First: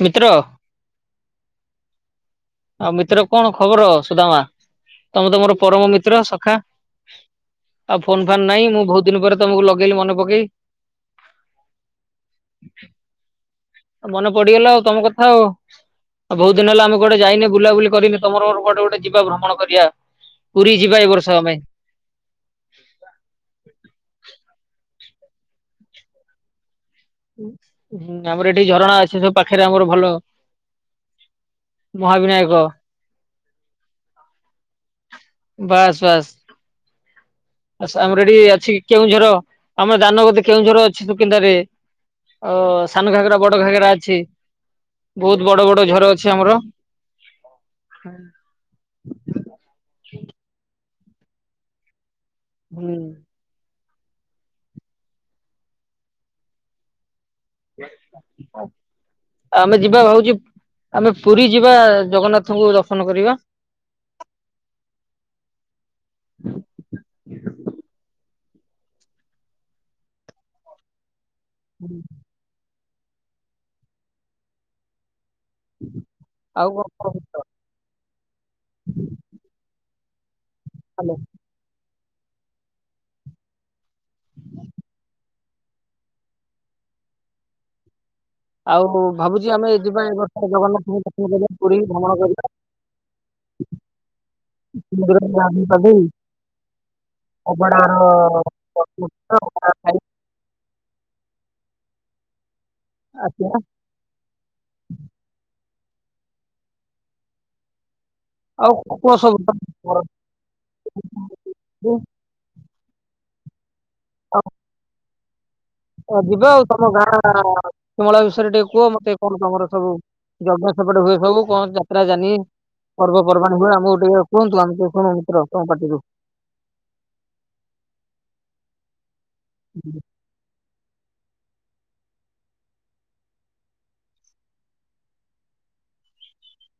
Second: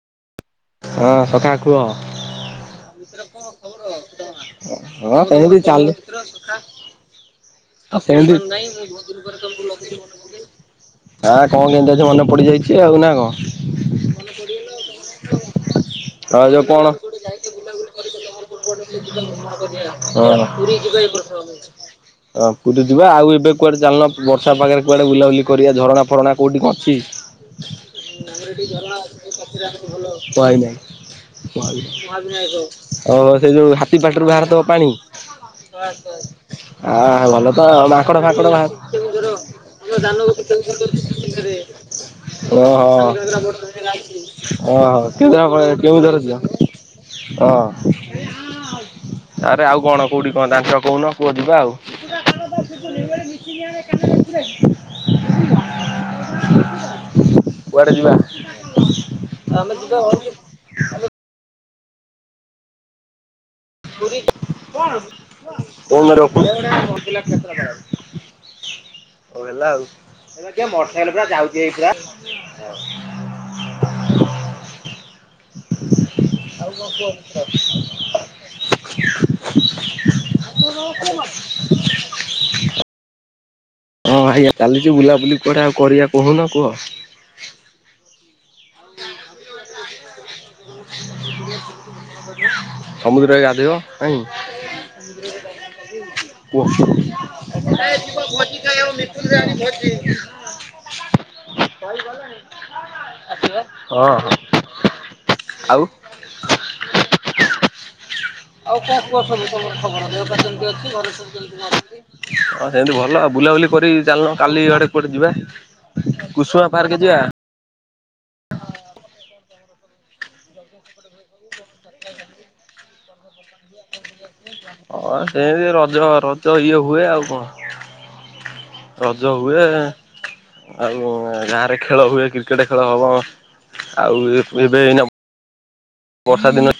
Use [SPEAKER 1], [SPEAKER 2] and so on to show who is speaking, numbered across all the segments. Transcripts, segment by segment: [SPEAKER 1] ମିତ୍ର
[SPEAKER 2] ହଁ ସକାା କୁହ
[SPEAKER 1] ଆଉ ମିତ୍ର କଣ ଖବର ସୁଦାମ
[SPEAKER 2] ହଁ
[SPEAKER 1] ତମେ ତ ମୋର
[SPEAKER 2] ସେମିତି ଚାଲି
[SPEAKER 1] ପରମ ମିତ୍ର ସଖା
[SPEAKER 2] ଆଉ
[SPEAKER 1] ଆଉ ଫୋନ୍
[SPEAKER 2] ସେମିତି
[SPEAKER 1] ଫନ୍ ନାଇଁ ମୁଁ ବହୁତ ଦିନ ପରେ ତମକୁ ଲଗେଇଲି ମନେ ପକେଇ
[SPEAKER 2] ହଁ କଣ କେମତିଛ ମନେ ପଡିଯାଇଛି ଆଉ ନା କଣ
[SPEAKER 1] ମନେ ପଡିଗଲା ଆଉ ତମ କଥା ଆଉ ଆଉ ବହୁତ
[SPEAKER 2] ଯୋଉ
[SPEAKER 1] ଦିନ ହେଲା
[SPEAKER 2] କଣ
[SPEAKER 1] ଆମେ ଗୋଟେ ଯାଇନେ ବୁଲାବୁଲି କରିନି ତମର ଗୋଟେ ଗୋଟେ ଯିବା ଭ୍ରମଣ କରିବା
[SPEAKER 2] କି କ
[SPEAKER 1] ପୁରୀ ଯିବା ଏ ବର୍ଷ
[SPEAKER 2] ପ୍ରଥ
[SPEAKER 1] ଆମେ।
[SPEAKER 2] ହଁ ପୁରୀ ଯିବା ଆଉ ଏବେ କୁଆଡେ ଚାଲନ ବର୍ଷା ପାାଗରେ କୁଆଡେ ବୁଲାବୁଲି କରିବା ଝଣା ଫରଣା କୋଉଠି କଣ
[SPEAKER 1] ହୁଁ ଆମର ଏଠି ଝରଣା ଅଛି ସବୁ ପାଖରେ ଆମର ଭଲ
[SPEAKER 2] କାଇ ନହିଁ ସେ
[SPEAKER 1] ମହାବିନାୟକ
[SPEAKER 2] ଯୋଉ ହାତୀ ପାଟିରୁ ବାହାରିଥବା ପାଣି
[SPEAKER 1] ବାସ୍
[SPEAKER 2] ବସ୍
[SPEAKER 1] ବାସ୍।
[SPEAKER 2] ବସ୍ ହ ଭଲ ତ
[SPEAKER 1] ଆଚ୍ଛା ଆମର
[SPEAKER 2] ମାଙ୍କଡ
[SPEAKER 1] ଏଠି
[SPEAKER 2] ଫାଙ୍କଡ ବା
[SPEAKER 1] ଅଛି କେଉଁଝର ଆମର ଦାନଗଦି କେଉଁଝର ଅଛି ସୁକିନ୍ଦାରେ। ଅ ସାନ
[SPEAKER 2] ଓହୋ
[SPEAKER 1] ଘାଗରା ବଡ ଘାଗରା ଅଛି
[SPEAKER 2] ଓହୋ
[SPEAKER 1] ବହୁତ ବଡ
[SPEAKER 2] କେନ୍ଦ୍ରାପ
[SPEAKER 1] ବଡ
[SPEAKER 2] କେଉଁ
[SPEAKER 1] ଝର
[SPEAKER 2] ଧର
[SPEAKER 1] ଅଛି ଆମର।
[SPEAKER 2] ହଁ ଆରେ ଆଉ କଣ କେୋଉଠି କଣ ଦାଞ୍ଚ କହୁନ କୁଅ ଯିବା ଆଉ [inaudible]
[SPEAKER 1] ହୁଁ
[SPEAKER 2] ଯିବା
[SPEAKER 1] ଆମେ ଯିବା ଭାବଛି ଆମେ ପୁରୀ ଯିବା ଜଗନ୍ନାଥଙ୍କୁ ଦର୍ଶନ କରିବା
[SPEAKER 2] ର ହଉ ହେଲା ଆଉ ଏବେ ମଟର ସାଇକେଲ ପୁରା ଯାଉଛି ଏଇ ପୁରା [inaudible] ଆଉ କଣ କୁ
[SPEAKER 1] ହୁଁ
[SPEAKER 2] ରୁୋକୁ ହଁ ଆଜ୍ଞା ଚାଲିଚୁ ବୁଲାବୁଲି କୁଆଟେ ଆଉ କରିବା କହୁନ କୁହ
[SPEAKER 1] ଆଉ ଭାବୁଛି ଆମେ ଯିବା ଏ ବର୍ଷ ଜଗନ୍ନାଥଙ୍କୁ ଦର୍ଶନ କରିବା ପୁରୀ ଭ୍ରମଣ କରି
[SPEAKER 2] ସମୁଦ୍ରରେ ଗାଦ ଦେଖ କାଇଁ।
[SPEAKER 1] [unintelligible] ଗାଧେଇ ପାଧେଇ। ଅବଢାର ଦର୍ଶନ କରିବା, ଅବଢା ଖାଇ
[SPEAKER 2] କୁହ।
[SPEAKER 1] [inaudible]
[SPEAKER 2] ଭାଇ ଗଲାଣି।
[SPEAKER 1] ଆଜ୍ଞା।
[SPEAKER 2] ହଁ ଆଉ। ଆଉ କଣ କୁହ ସବୁ ତମର ଖବର ଦେହ ପା କେମିତି ଅଛି। ଘରେ ସବୁ କେମିତି କଣ
[SPEAKER 1] ସବୁ।
[SPEAKER 2] ଅଛି। ସେମିତି ଭଲ ବୁଲାବୁଲି କରି ଚାଲୁନ କାଲି ଆଡେ କୁଆଡେ ଯିବା କୁସୁମା ପାର୍କ ଯିବା।
[SPEAKER 1] କୁମଳା ବିଷୟରେ ଟିକେ କୁହ ମତେ କଣ ତମର ସବୁ ଯଜ୍ଞ ସେପଟେ ହୁଏ ସବୁ। କଣ ଯାତ୍ରା ଜାନି ପର୍ବପର୍ବାଣି ହୁଏ। ଆମକୁ ଟିକେ କୁହନ୍ତୁ ଆମେ ଟିକେ ଶୁଣୁ
[SPEAKER 2] ହଁ
[SPEAKER 1] ମିତ୍ର ତମ
[SPEAKER 2] ସେମିତି
[SPEAKER 1] ପାଟିରୁ
[SPEAKER 2] ରଜ ରଜ ଇଏ ହୁଏ ଆଉ କଣ। ଜ ହୁଏ। ଆଉ ଗାଁରେ ଖେଳ ହୁଏ। କ୍ରିକେଟ ଖେଳ ହବ। ଆଉ ଏବେ ଏଇନା ବର୍ଷା ଦିନେ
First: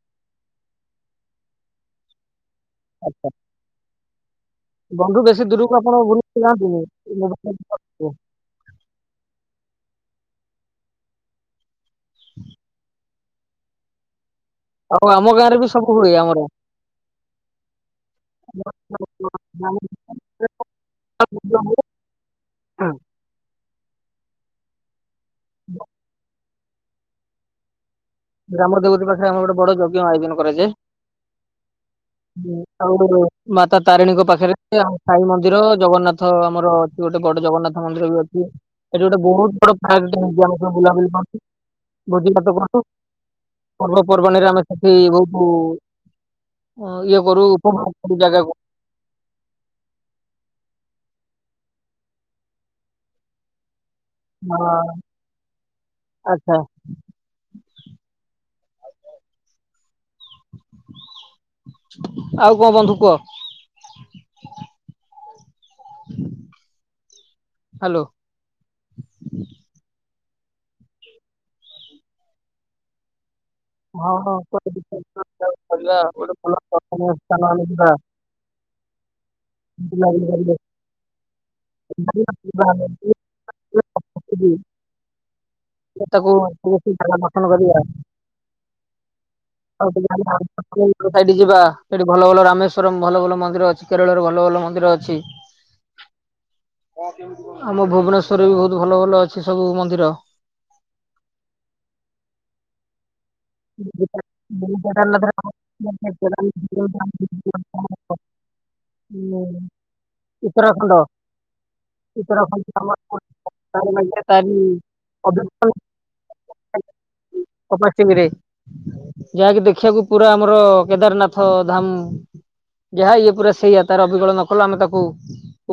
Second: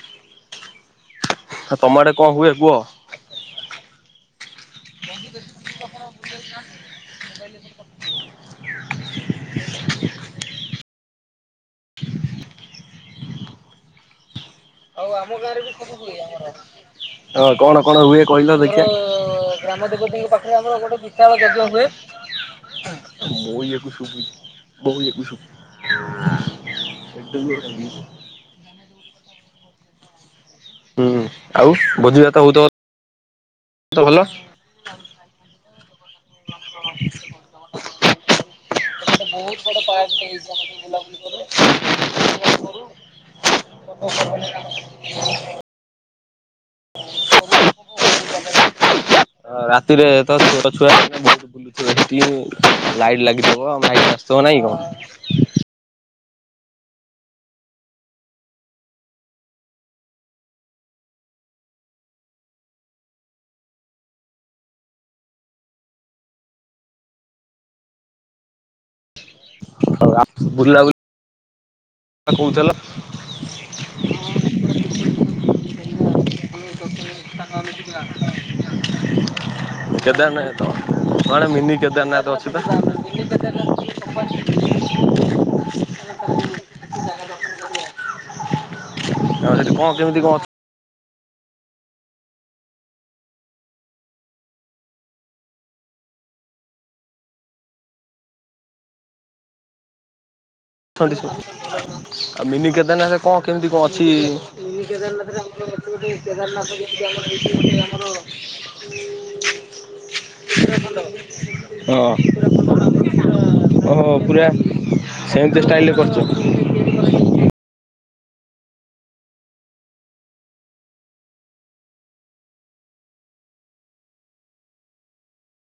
[SPEAKER 2] ଆ ତମ ଆଡେ କଣ ହୁଏ କୁହ।
[SPEAKER 1] ହୁଁ। ବନ୍ଧୁ ବେଶୀ ଦୂରକୁ ଆପଣ ବୁଲିଯାଆନ୍ତି କି [unintelligible]
[SPEAKER 2] [inaudible] ହଉ ଆମ ଗାଁରେ ବି ସବୁ ହୁଏ ଆମର। ହଁ କଣ କଣ ହୁଏ କହିଲ ଦେଖିବା?
[SPEAKER 1] ଗ୍ରାମ
[SPEAKER 2] ବଉ ୟାକୁ ଶୁଭୁଚି ବହୁ ୟାକୁ ଶୁଭୁଛି।
[SPEAKER 1] [inaudible]
[SPEAKER 2] [unintelligible]
[SPEAKER 1] ଗ୍ରାମର ଦେବି ପାଖରେ ଆମ ଗୋଟେ ବଡ ଯଜ୍ଞ ଆୟୋଜନ କରାଯାଏ।
[SPEAKER 2] ହୁଁ ଆଉ ଭୋଜିଭାତ
[SPEAKER 1] [unintelligible]
[SPEAKER 2] ହଉଥିବ
[SPEAKER 1] ଆଉ ମାତା
[SPEAKER 2] ତ ଭଲ।
[SPEAKER 1] ତାରିଣୀଙ୍କ ପାଖରେ ସାଇ ମନ୍ଦିର ଜଗନ୍ନାଥ ଆମର ଅଛି ଗୋଟେ ବଡ ଜଗନ୍ନାଥ ମନ୍ଦିର ବି ଅଛି। ଏଠି ଗୋଟେ ବହୁତ ବଡ [unintelligible] ଆମ ବୁଲାବୁଲି କରୁଛୁ ଭୋଜିଭାତ କରୁଛୁ। ପର୍ବପର୍ବାଣିରେ ଆମେ ସେଠି ବହୁତ ଇଏ କରୁ ଉପଭୋଗ ଜାଗାକୁ।
[SPEAKER 2] ରାତିରେ ତାର ଛୋଟ ଛୁଆ ବୁଲୁ ଥିବେ ସେତିକି ଲାଇଟ ଲାଗିଥିବ। ଆଉ ଲାଇଟ ଆସୁଥିବ ନାଇଁ କଣ।
[SPEAKER 1] ହଁ। ଆଉ କଣ ବନ୍ଧୁ କୁହ। ହ୍ୟାଲୋ।
[SPEAKER 2] ହଉ ବୁଲା ବୁ କହୁଥିଲ।
[SPEAKER 1] ହଁ ହଁ [unintelligible] ବୁଲାବୁଲି କରିକି
[SPEAKER 2] କେଦାରନାଥ କଣ ମିନି କେଦାରନାଥ ଅଛି ପା।
[SPEAKER 1] ଯେ ତାକୁ କହୁଛି ଚାଲ ମଟନ କରିବା।
[SPEAKER 2] ଆଉ ସେଠି କଣ କେମିତି କଣ
[SPEAKER 1] [unintelligible] ସେଇଠି ଯିବା ସେଠି ଭଲ ଭଲ ରାମେଶ୍ଵରମ ଭଲ ଭଲ ମନ୍ଦିର ଅଛି। କେରଳରେ ଭଲ ଭଲ ମନ୍ଦିର ଅଛି। ଆମ ଭୁବନେଶ୍ଵରରେ ବି ବହୁତ ଭଲ ଭଲ ଅଛି ସବୁ ମନ୍ଦିର।
[SPEAKER 2] [unintelligible] ଆଉ ମିନି କେଦାରନାଥ କଣ କେମିତି କଣ ଅଛି।
[SPEAKER 1] ହୁଁ। ଉତ୍ତରାଖଣ୍ଡ
[SPEAKER 2] ହଁ।
[SPEAKER 1] ଉତ୍ତରାଖଣ୍ଡ ଆମ ତାର
[SPEAKER 2] ଓହୋ
[SPEAKER 1] ମଜା ଟା
[SPEAKER 2] ପୁରା
[SPEAKER 1] ବି
[SPEAKER 2] ସେମିତି ଷ୍ଟାଇଲ୍ ରେ କରିଛ।
[SPEAKER 1] ଯାହାକି ଦେଖିବାକୁ ପୁରା ଆମର କେଦାରନାଥ ଧାମ ଯାହା ଇଏ ପୁରା ସେଇ ତାର ଅବିକଳ ନକଲ, ଆମେ ତାକୁ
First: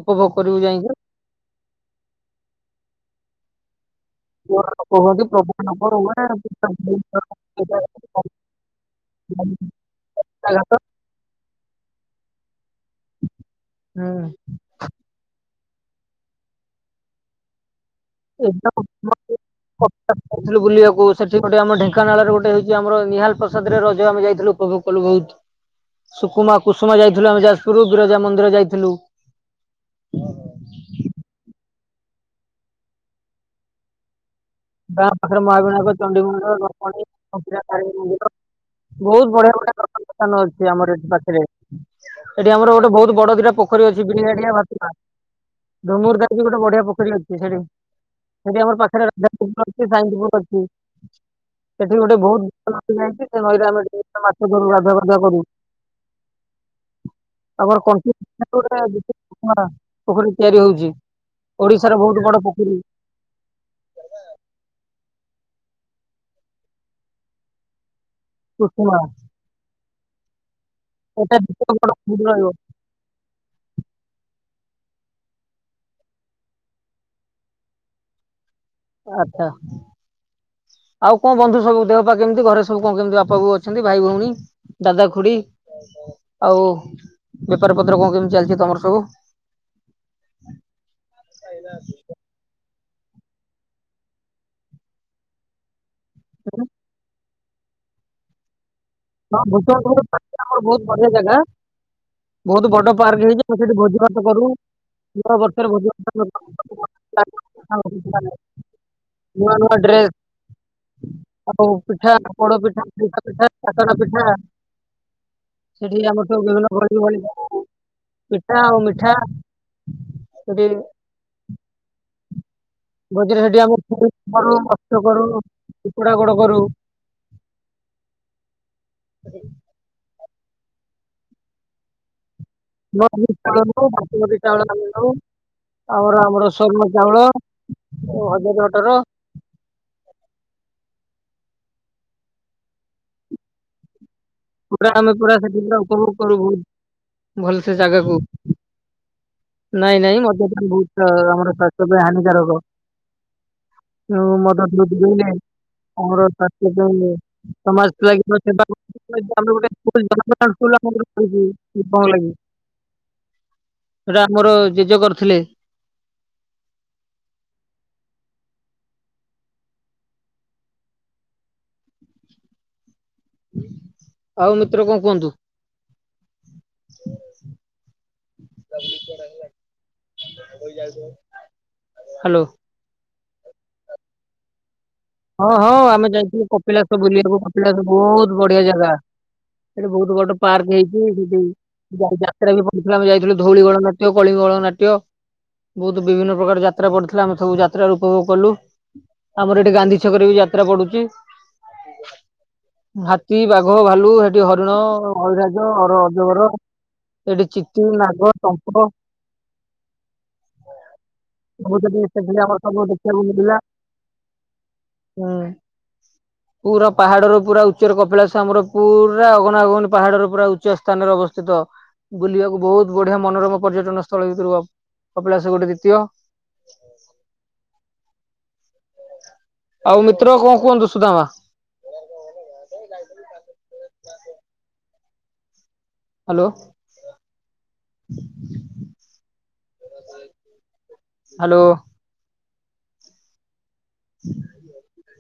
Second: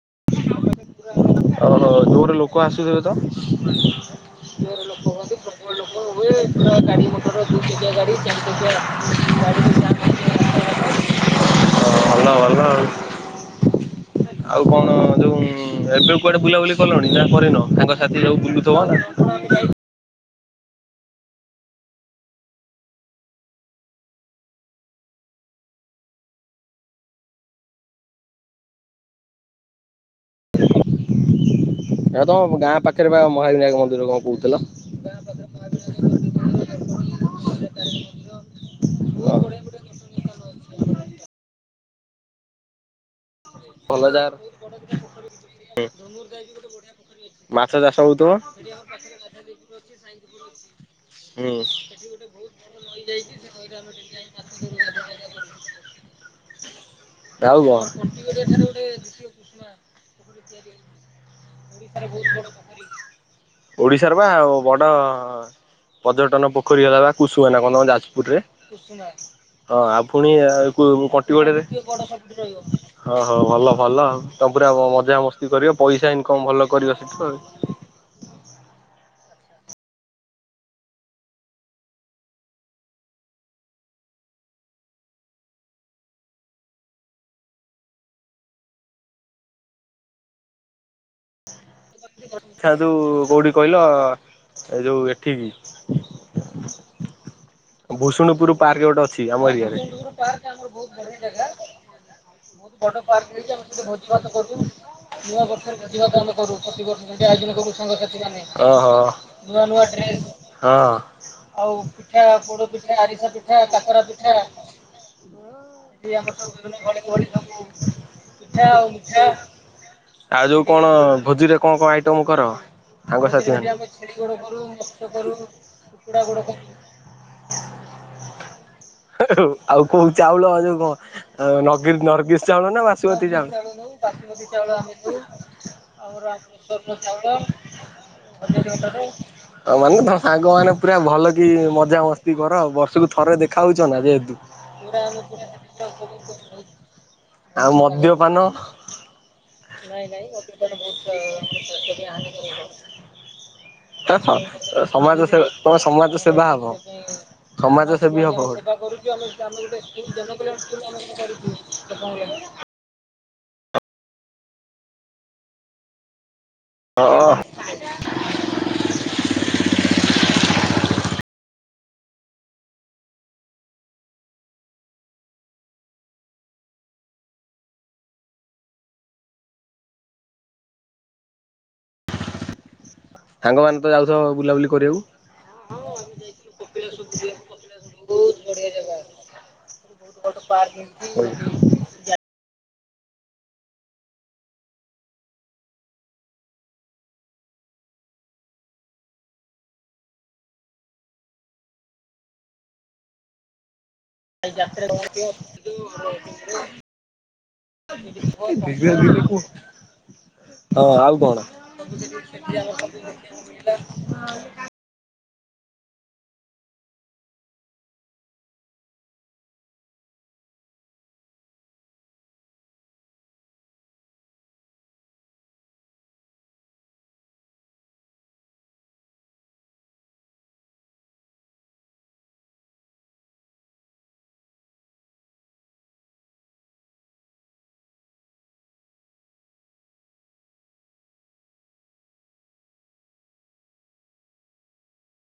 [SPEAKER 1] ଉପଭୋଗ କରିବୁ ଯାଇକି।
[SPEAKER 2] ଓହୋ, ଜୋରେ ଲୋକ ଆସୁଥିବେ ତ? ଜୋରେ ଲୋକ
[SPEAKER 1] କୁହନ୍ତି
[SPEAKER 2] ହୁଅନ୍ତି,
[SPEAKER 1] ପ୍ରଭୁ
[SPEAKER 2] ପ୍ରବଳ
[SPEAKER 1] ନଗର
[SPEAKER 2] ଲୋକ ହୁଏ, ପୁରା ଗାଡି ମଟର ଦୁଇ ଟକିଆ ଗାଡି, ଚାରି ଟକିଆ
[SPEAKER 1] [unintelligible]
[SPEAKER 2] ହଁ ଭଲ ଭଲ ଆଉ
[SPEAKER 1] ହୁଁ
[SPEAKER 2] ଆଉ କଣ ଯୋଉ ହୁଁ ଏବେ କୁଆଡେ ବୁଲାବୁଲି କଲଣି ନା କରିନ? ସାଙ୍ଗ ସାଥି ସବ ବୁଲୁଥିବ ନା?
[SPEAKER 1] ଯାଇଥିଲୁ ବୁଲିବାକୁ ସେଠି ଗୋଟେ ଆମ ଢେଙ୍କାନାଳରେ ଗୋଟେ ହେଉଛି ଆମର ନିହାଲ ପ୍ରାସା ଦରେ ରଜ ଆମ ଯାଇଥିଲୁ ଉପଭୋଗ କଲୁ ବହୁତ ସୁକୁମା କୁସୁମା ଯାଇଥିଲୁ ଆମେ ଯାଜପୁରରୁ ବିରଜା ମନ୍ଦିର ଯାଇଥିଲୁ। ହଁ ହଁ
[SPEAKER 2] ଏହା ତମ ଗାଁ ପାଖରେ ବା ମହାବିନାୟକ ମନ୍ଦିର କଣ? କହୁଥିଲ?
[SPEAKER 1] ଗାଁ ପାଖରେ ମହାବିନାୟକ, ଚଣ୍ଡୀମନ୍ଦିର, ଦର୍ପଣୀ [unintelligible] ବହୁତ ବଢିଆ ବଢିଆ ଦର୍ଶନିଅ ସ୍ଥାନ ଅଛି ଆମର ଏଠି ପାଖରେ, ଏଠି ଆମର ଗୋଟେ ବହୁତ ବଡ ଦିଟା ପୋଖରୀ
[SPEAKER 2] ଭଲ
[SPEAKER 1] ଅଛି
[SPEAKER 2] ଜାଗାରେ
[SPEAKER 1] ବିଡିଆଡିଆ ଭାତୁ ଧୁମୁରା ଗୋଟେ ବଢିଆ ପୋଖରୀ ଅଛି ସେଠି,
[SPEAKER 2] ମାଛ ଚାଷ ହଉଥିବ
[SPEAKER 1] ସେଠି ଆମ ପାଖରେ [unintelligible]
[SPEAKER 2] ହୁଁ
[SPEAKER 1] ସେଠି ଗୋଟେ ବହୁତ ନଇ ଯାଇଛି, ସେ ନଈରେ ଆମେ ମାଛ ଧରୁ ଗାଧୁଆ ପାଧୁଆ କରୁ। [inaudible] ଆମର
[SPEAKER 2] [unintelligible]
[SPEAKER 1] କଣ୍ଟିଲୋ ଗୋଟେ ପୋଖରୀ ତିଆରି ହଉଛି, ଓଡିଶାର ବହୁତ ବଡ ପୋଖରୀ।
[SPEAKER 2] ଓଡିଶାର ବା ଆଉ ବଡ ପର୍ଯ୍ୟଟନ ପୋଖରୀ ହେଲା ବା କୁଶୁଅ ନା କଣ ଯାଜ
[SPEAKER 1] କୁସୁମା
[SPEAKER 2] ହଁ ଆଉ ପୁଣି
[SPEAKER 1] ଏଟା
[SPEAKER 2] କଟିଗଡରେ
[SPEAKER 1] ଦ୍ୱିତୀୟ ବଡ ପୋଖରୀ
[SPEAKER 2] ହଉ ଭଲ ଭଲ, ଆଉ ତମ ପୁରା ମଜାମସ୍ତି କରିବ ପଇସା ଇନକମ୍ ଭଲ କରିବ ସେଠୁ ଆଉ
[SPEAKER 1] ଆଛା ଆଉ କଣ ବନ୍ଧୁ ସବୁ ଦେହ ପା କେମିତି? ଘରେ ସବୁ କଣ କେମିତି? ବାପା ବୋଉ ଅଛନ୍ତି ଭାଇ ଭଉଣୀ ଦାଦା ଖୁଡି ଆଉ ବେପାର ପତ୍ର କଣ କେମିତି ଚାଲିଛି ତମର ସବୁ? [unintelligible]
[SPEAKER 2] ଯାଇଥାନ୍ତୁ କୋଉଠିକି କହିଲ? ଏ ଯୋଉ ଏଠିକି ଭୂଷୁଣୁପୁର ପାର୍କ ଗୋଟେ ଅଛି
[SPEAKER 1] ହଁ
[SPEAKER 2] ଆମ
[SPEAKER 1] ଭୂଷଣ
[SPEAKER 2] ଏରିଆରେ
[SPEAKER 1] ଆମର
[SPEAKER 2] ବହୁତ
[SPEAKER 1] ବହୁତ ବଢିଆ ଜାଗା
[SPEAKER 2] ବଡ ପାର୍କଟେ ହେଇଛି, ଆମେ ସେଇଠି ଭୋଜି ଭାତ କରୁଛୁ। ନୂଆ ବର୍ଷରେ ଭୋଜିଭାତ ଆମେ କରୁ, ଆୟୋଜନ କରୁ ସାଙ୍ଗସାଥି ମାନେ, ନୂଆ ନୂଆ ହଁ ଆଉ
[SPEAKER 1] ଆଉ
[SPEAKER 2] ପିଠା,
[SPEAKER 1] ପିଠା
[SPEAKER 2] ପୋଡ ପିଠା
[SPEAKER 1] [unintelligible]
[SPEAKER 2] କାକରା ପିଠା [unintelligible] ଆମର ବିଭିନ୍ନ ଭଳିକି ଭଳି ସବୁ ପିଠା ଆଉ ମିଠା ଆଉ ଯୋଉ
[SPEAKER 1] ସେଠି
[SPEAKER 2] କଣ ଭୋଜି ରେ କଣ କଣ ଆଇଟମ କର ତାଙ୍କ
[SPEAKER 1] ଭୋଜିରେ ସେଠି
[SPEAKER 2] ଆମେ ଛେଳି ଗୋଡ କରୁ, ମାଛ କରୁ, କୁକୁଡା ଗୋଡ କରୁ। ଆଉ କୋଉ ଚାଉଳ ଯୋଉ [unintelligible] ଚାଉଳ ନା ବାସୁମତୀ
[SPEAKER 1] ବରଫି ଚାଉଳରୁ ବାସୁମତୀ
[SPEAKER 2] ଚାଉଳ
[SPEAKER 1] ଆମର ଆମର ସ୍ୱର୍ଣ୍ଣ ଚାଉଳ ଓ ହଜାରେ ଅଠର
[SPEAKER 2] ଆ ମାନେ ତ ସାଙ୍ଗମାନେ ପୁରା ଭଲ କି ମଜାମସ୍ତି କର ବର୍ଷକୁ ଥରେ ଦେଖାହେଉଛ ନା ଯେହେତୁ
[SPEAKER 1] ପୁରା ଆମେ ପୁରା ସେଠି ପୁରା ଉପଭୋଗ କରୁବୁ। ଭଲ
[SPEAKER 2] ଆଉ
[SPEAKER 1] ସେ ଜାଗାକୁ
[SPEAKER 2] ମଦ୍ୟପାନ
[SPEAKER 1] ନାଇଁ ନାଇଁ ମଦ ବହୁତ ଆମର ସ୍ୱାସ୍ଥ୍ୟ ପାଇଁ ହାନିକାରକ। [unintelligible]
[SPEAKER 2] ସମାଜ ସେବା ତମେ ସମାଜ ସେବା
[SPEAKER 1] ସମାଜକୁ ଲାଗି
[SPEAKER 2] ସେବା କରୁ
[SPEAKER 1] [unintelligible] ସେଟା ଆମର ଜେଜେ କରିଥିଲେ।
[SPEAKER 2] ଆଃ।
[SPEAKER 1] ଆଉ ମିତ୍ର କଣ କୁହନ୍ତୁ? ହାଲୋ।
[SPEAKER 2] ସାଙ୍ଗମାନେ ତ ଯାଉଥିବ ବୁଲାବୁଲି କରିବାକୁ।
[SPEAKER 1] ହଁ ହଁ ଆମେ ଯାଇଥିଲୁ କପିଳାସ ବୁଲିବାକୁ କପିଳାସ ବହୁତ ବଢିଆ ଜାଗା। ସେଠି ବହୁତ ବଡ ପାର୍କ ହେଇଛି ସେଠି ଯାତ୍ରା ବି ସେଇଠି ଆମେ ଯାଇଥିଲୁ ଧଉଳି ବଳ ନାଟ୍ୟ, କଳିଙ୍ଗ ବଳ ନାଟ୍ୟ। ବହୁତ ବିଭିନ୍ନ ପ୍ରକାର ଯାତ୍ରା ପଡିଥିଲା ଆମେ ସବୁ ଯାତ୍ରା ର ଉପଭୋଗ କଲୁ ଆମର ଏଠି ଗାନ୍ଧୀ ଛି କରିକି ଯାତ୍ରା ପଡୁଛି ହାତୀ, ବାଘ, ଭାଲୁ ସେଠି ହରିଣ, ଅଇରାଜ, ଅଜଗର। ଏଠି ଚିିତି, ନାଗ, ତମ୍ପ।
[SPEAKER 2] ହଁ ଆଉ କଣ?
[SPEAKER 1] ସବୁ ସେଠି ସେଠି ଆମର ସବୁ ଦେଖିବାକୁ ହୁଁ। ପୁରା ପାହାଡର ପୁରା ଉଚ୍ଚର କପିଳାସ ଆମର ପୁରା ଅଗନାଗନୀ ପାହାଡର ପୁରା ଉଚ୍ଚ ସ୍ଥାନରେ ଅବସ୍ଥିତ। ବୁଲିବାକୁ ବହୁତ ବଢିଆ ମନୋରମ ପର୍ଯ୍ୟଟନ ସ୍ଥଳ ଭିତରୁ କପିଳାସ ଗୋଟେ ଦ୍ୱିତୀୟ। [inaudible] ଆଉ ମିତ୍ର କଣ କୁହନ୍ତୁ ସୁଧମା? ହାଲୋ। ହାଲୋ। ହୁଁ।